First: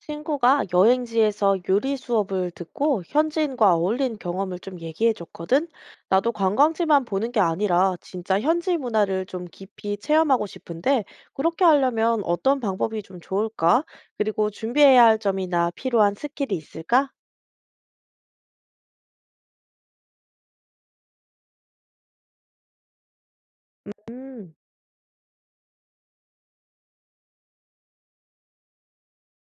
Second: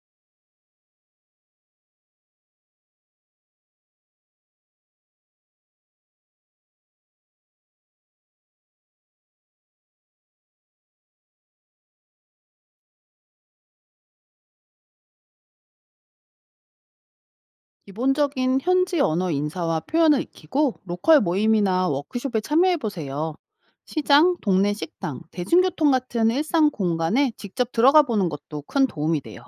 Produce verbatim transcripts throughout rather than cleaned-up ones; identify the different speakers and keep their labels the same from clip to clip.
Speaker 1: 친구가 여행지에서 요리 수업을 듣고 현지인과 어울린 경험을 좀 얘기해 줬거든. 나도 관광지만 보는 게 아니라 진짜 현지 문화를 좀 깊이 체험하고 싶은데 그렇게 하려면 어떤 방법이 좀 좋을까? 그리고 준비해야 할 점이나 필요한 스킬이 있을까?
Speaker 2: 기본적인 현지 언어 인사와 표현을 익히고 로컬 모임이나 워크숍에 참여해 보세요. 시장,
Speaker 1: 음,
Speaker 2: 동네 식당, 대중교통 같은 일상 공간에 직접 들어가 보는 것도 큰 도움이 돼요.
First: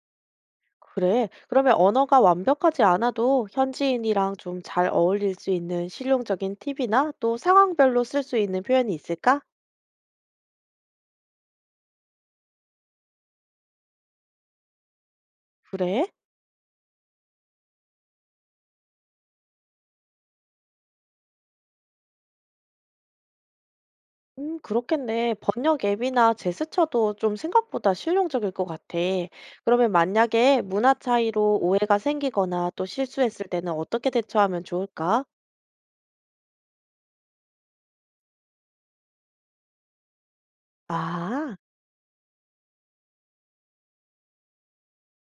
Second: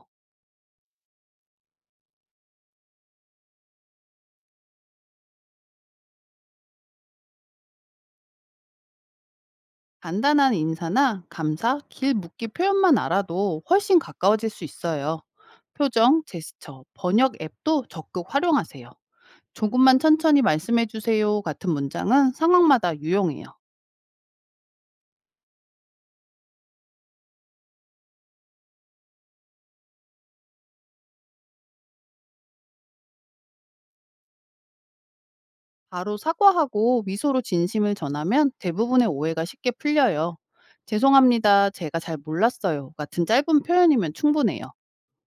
Speaker 1: 그래. 그러면 언어가 완벽하지 않아도 현지인이랑 좀 잘 어울릴 수 있는 실용적인 팁이나 또 상황별로 쓸 수 있는 표현이 있을까?
Speaker 2: 간단한 인사나 감사, 길 묻기 표현만 알아도 훨씬 가까워질 수 있어요.
Speaker 1: 그래?
Speaker 2: 표정, 제스처, 번역 앱도 적극 활용하세요. 조금만 천천히 말씀해 주세요 같은 문장은 상황마다 유용해요.
Speaker 1: 음, 그렇겠네. 번역 앱이나 제스처도 좀 생각보다 실용적일 것 같아. 그러면 만약에 문화 차이로 오해가 생기거나 또 실수했을 때는 어떻게 대처하면 좋을까?
Speaker 2: 바로 사과하고 미소로 진심을 전하면 대부분의 오해가 쉽게 풀려요.
Speaker 1: 아,
Speaker 2: 죄송합니다. 제가 잘 몰랐어요. 같은 짧은 표현이면 충분해요.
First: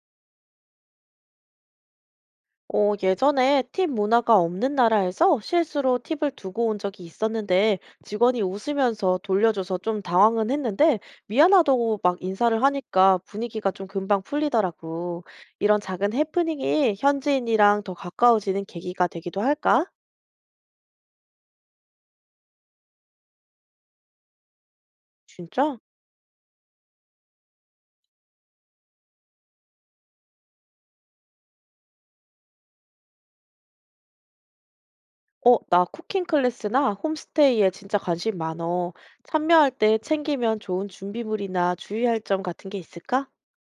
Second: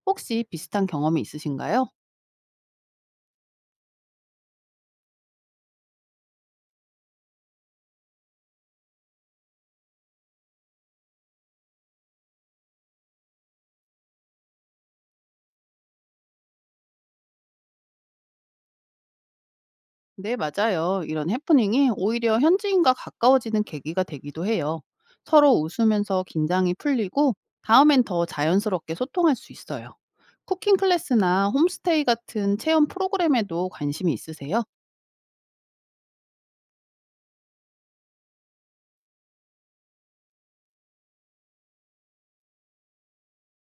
Speaker 2: 혹시 비슷한 경험이 있으신가요?
Speaker 1: 어, 예전에 팁 문화가 없는 나라에서 실수로 팁을 두고 온 적이 있었는데 직원이 웃으면서 돌려줘서 좀 당황은 했는데 미안하다고 막 인사를 하니까 분위기가 좀 금방 풀리더라고. 이런 작은 해프닝이 현지인이랑 더 가까워지는 계기가 되기도 할까?
Speaker 2: 네, 맞아요. 이런 해프닝이 오히려 현지인과 가까워지는 계기가 되기도 해요. 서로
Speaker 1: 진짜?
Speaker 2: 웃으면서 긴장이 풀리고 다음엔 더 자연스럽게 소통할 수 있어요. 쿠킹 클래스나 홈스테이 같은 체험 프로그램에도 관심이 있으세요?
Speaker 1: 어, 나 쿠킹 클래스나 홈스테이에 진짜 관심 많어. 참여할 때 챙기면 좋은 준비물이나 주의할 점 같은 게 있을까?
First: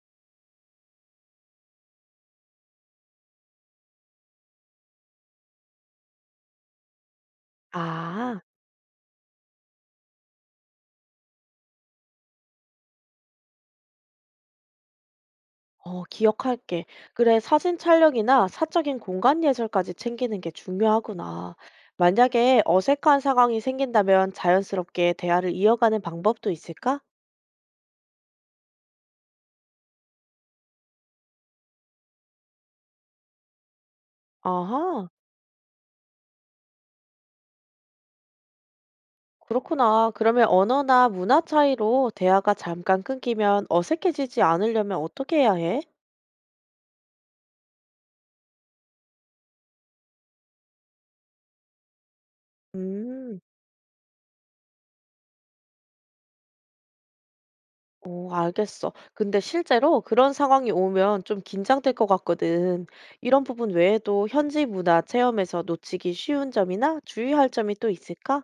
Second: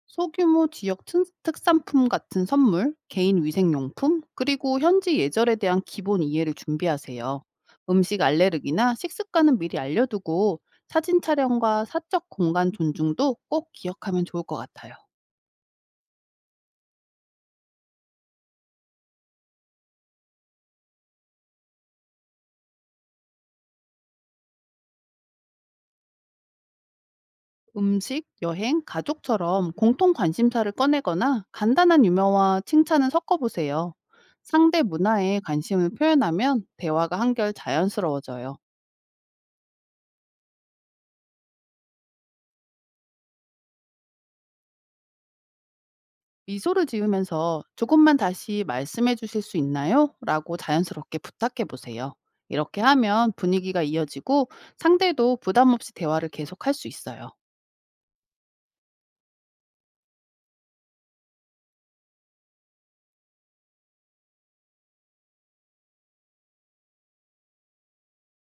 Speaker 2: 소규모 지역 특- 특산품 같은 선물, 개인 위생용품, 그리고 현지 예절에 대한 기본 이해를 준비하세요. 음식
Speaker 1: 아,
Speaker 2: 알레르기나 식습관은 미리 알려두고 사진 촬영과 사적 공간 존중도 꼭 기억하면 좋을 것 같아요.
Speaker 1: 어, 기억할게. 그래, 사진 촬영이나 사적인 공간 예절까지 챙기는 게 중요하구나. 만약에 어색한 상황이 생긴다면 자연스럽게 대화를 이어가는 방법도 있을까?
Speaker 2: 음식, 여행, 가족처럼 공통 관심사를 꺼내거나 간단한 유명화 칭찬을 섞어보세요. 상대
Speaker 1: 아하,
Speaker 2: 문화에 관심을 표현하면 대화가 한결 자연스러워져요.
Speaker 1: 그렇구나. 그러면 언어나 문화 차이로 대화가 잠깐 끊기면 어색해지지 않으려면 어떻게 해야 해?
Speaker 2: 미소를 지으면서 "조금만 다시 말씀해 주실 수 있나요?" 라고 자연스럽게 부탁해 보세요. 이렇게 하면
Speaker 1: 음.
Speaker 2: 분위기가 이어지고 상대도 부담 없이 대화를 계속할 수 있어요.
Speaker 1: 오, 알겠어. 근데 실제로 그런 상황이 오면 좀 긴장될 것 같거든. 이런 부분 외에도 현지 문화 체험에서 놓치기 쉬운 점이나 주의할 점이 또 있을까?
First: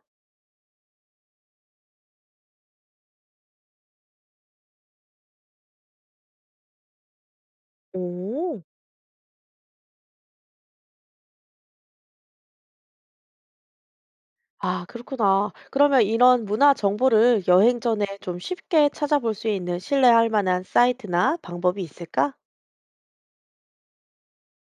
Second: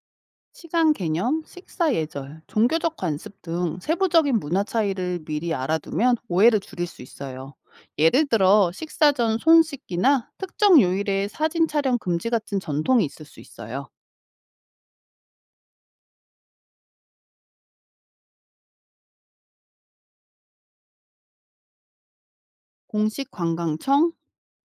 Speaker 2: 시간 개념, 식사 예절, 종교적 관습 등 세부적인 문화 차이를 미리 알아두면 오해를 줄일 수 있어요. 예를
Speaker 1: 오,
Speaker 2: 들어 식사 전 손 씻기나 특정 요일에 사진 촬영 금지 같은 전통이 있을 수 있어요.
Speaker 1: 아, 그렇구나. 그러면 이런 문화 정보를 여행 전에 좀 쉽게 찾아볼 수 있는 신뢰할 만한 사이트나 방법이 있을까?
Speaker 2: 공식 관광청,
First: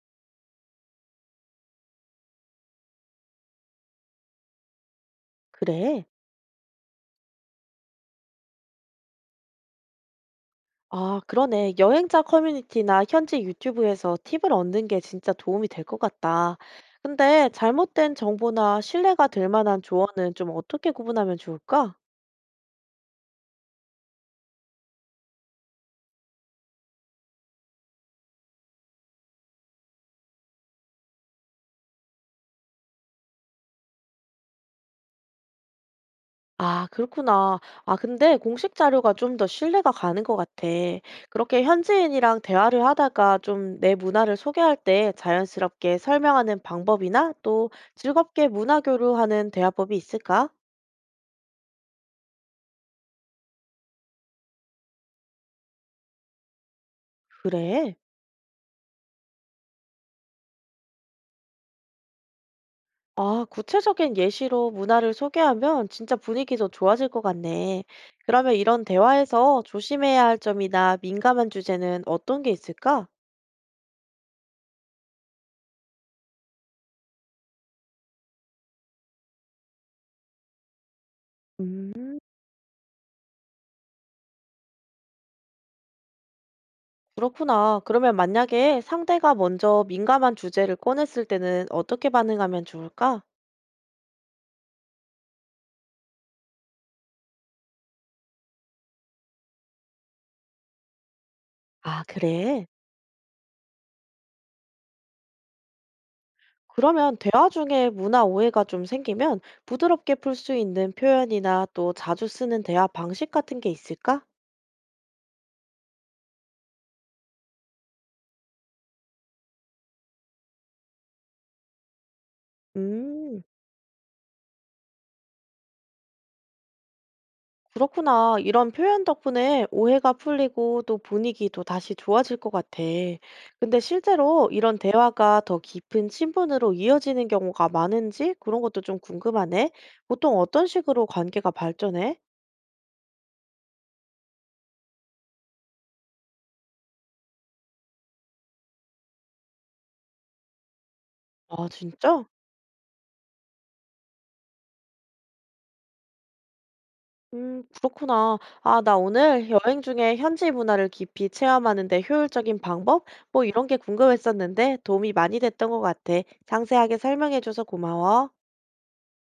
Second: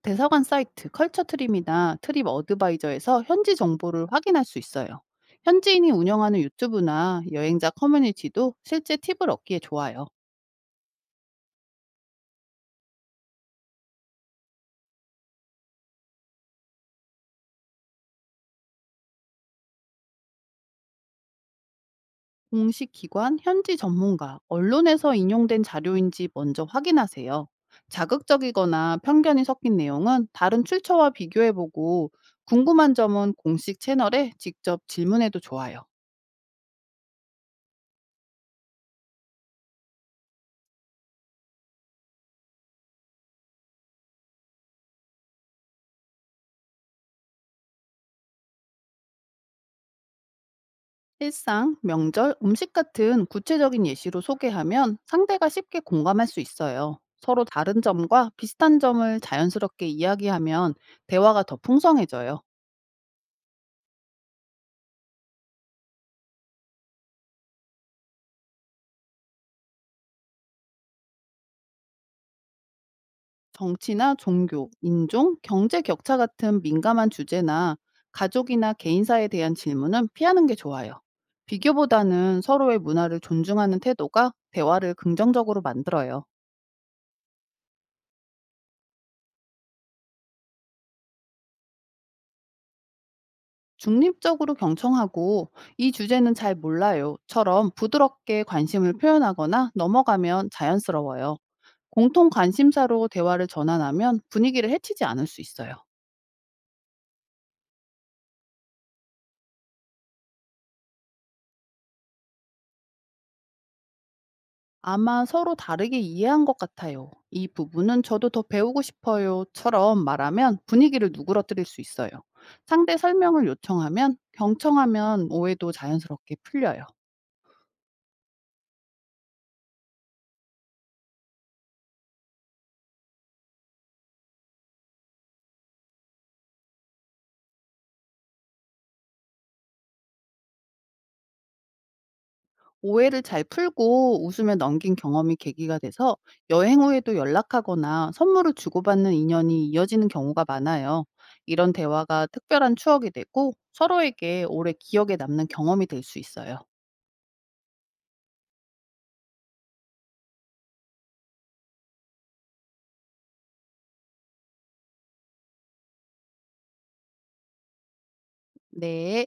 Speaker 2: 대사관 사이트, 컬처 트립이나 트립 어드바이저에서 현지 정보를 확인할 수 있어요. 현지인이
Speaker 1: 그래.
Speaker 2: 운영하는 유튜브나 여행자 커뮤니티도 실제 팁을 얻기에 좋아요.
Speaker 1: 아, 그러네. 여행자 커뮤니티나 현지 유튜브에서 팁을 얻는 게 진짜 도움이 될 것 같다. 근데 잘못된 정보나 신뢰가 될 만한 조언은 좀 어떻게 구분하면 좋을까?
Speaker 2: 공식 기관, 현지 전문가, 언론에서 인용된 자료인지 먼저 확인하세요. 자극적이거나 편견이 섞인 내용은 다른 출처와 비교해보고 궁금한 점은 공식 채널에 직접 질문해도 좋아요.
Speaker 1: 아, 그렇구나. 아, 근데 공식 자료가 좀 더 신뢰가 가는 것 같아. 그렇게 현지인이랑 대화를 하다가 좀 내 문화를 소개할 때 자연스럽게 설명하는 방법이나 또 즐겁게 문화 교류하는 대화법이 있을까?
Speaker 2: 일상, 명절, 음식 같은 구체적인 예시로 소개하면 상대가 쉽게 공감할 수 있어요. 서로 다른
Speaker 1: 그래.
Speaker 2: 점과 비슷한 점을 자연스럽게 이야기하면 대화가 더 풍성해져요.
Speaker 1: 아, 구체적인 예시로 문화를 소개하면 진짜 분위기도 좋아질 것 같네. 그러면 이런 대화에서 조심해야 할 점이나 민감한 주제는 어떤 게 있을까?
Speaker 2: 정치나 종교, 인종, 경제 격차 같은 민감한 주제나 가족이나 개인사에 대한 질문은 피하는 게 좋아요.
Speaker 1: 음,
Speaker 2: 비교보다는 서로의 문화를 존중하는 태도가 대화를 긍정적으로 만들어요.
Speaker 1: 그렇구나. 그러면 만약에 상대가 먼저 민감한 주제를 꺼냈을 때는 어떻게 반응하면 좋을까?
Speaker 2: 중립적으로 경청하고 이 주제는 잘 몰라요처럼 부드럽게 관심을 표현하거나 넘어가면 자연스러워요.
Speaker 1: 아,
Speaker 2: 공통
Speaker 1: 그래.
Speaker 2: 관심사로 대화를 전환하면 분위기를 해치지 않을 수 있어요.
Speaker 1: 그러면 대화 중에 문화 오해가 좀 생기면 부드럽게 풀 수 있는 표현이나 또 자주 쓰는 대화 방식 같은 게 있을까?
Speaker 2: 아마 서로 다르게 이해한 것 같아요. 이 부분은 저도 더 배우고 싶어요처럼 말하면 분위기를 누그러뜨릴 수 있어요. 상대
Speaker 1: 음.
Speaker 2: 설명을 요청하면 경청하면 오해도 자연스럽게 풀려요.
Speaker 1: 그렇구나. 이런 표현 덕분에 오해가 풀리고 또 분위기도 다시 좋아질 것 같아. 근데 실제로 이런 대화가 더 깊은 친분으로 이어지는 경우가 많은지 그런 것도 좀 궁금하네. 보통 어떤 식으로 관계가 발전해?
Speaker 2: 오해를 잘 풀고 웃으며 넘긴 경험이 계기가 돼서 여행 후에도 연락하거나 선물을 주고받는 인연이 이어지는 경우가 많아요.
Speaker 1: 아,
Speaker 2: 이런
Speaker 1: 진짜?
Speaker 2: 대화가 특별한 추억이 되고 서로에게 오래 기억에 남는 경험이 될 수 있어요.
Speaker 1: 음, 그렇구나. 아, 나 오늘 여행 중에 현지 문화를 깊이 체험하는데 효율적인 방법? 뭐 이런 게 궁금했었는데 도움이 많이 됐던 것 같아. 상세하게 설명해줘서 고마워.
Speaker 2: 네.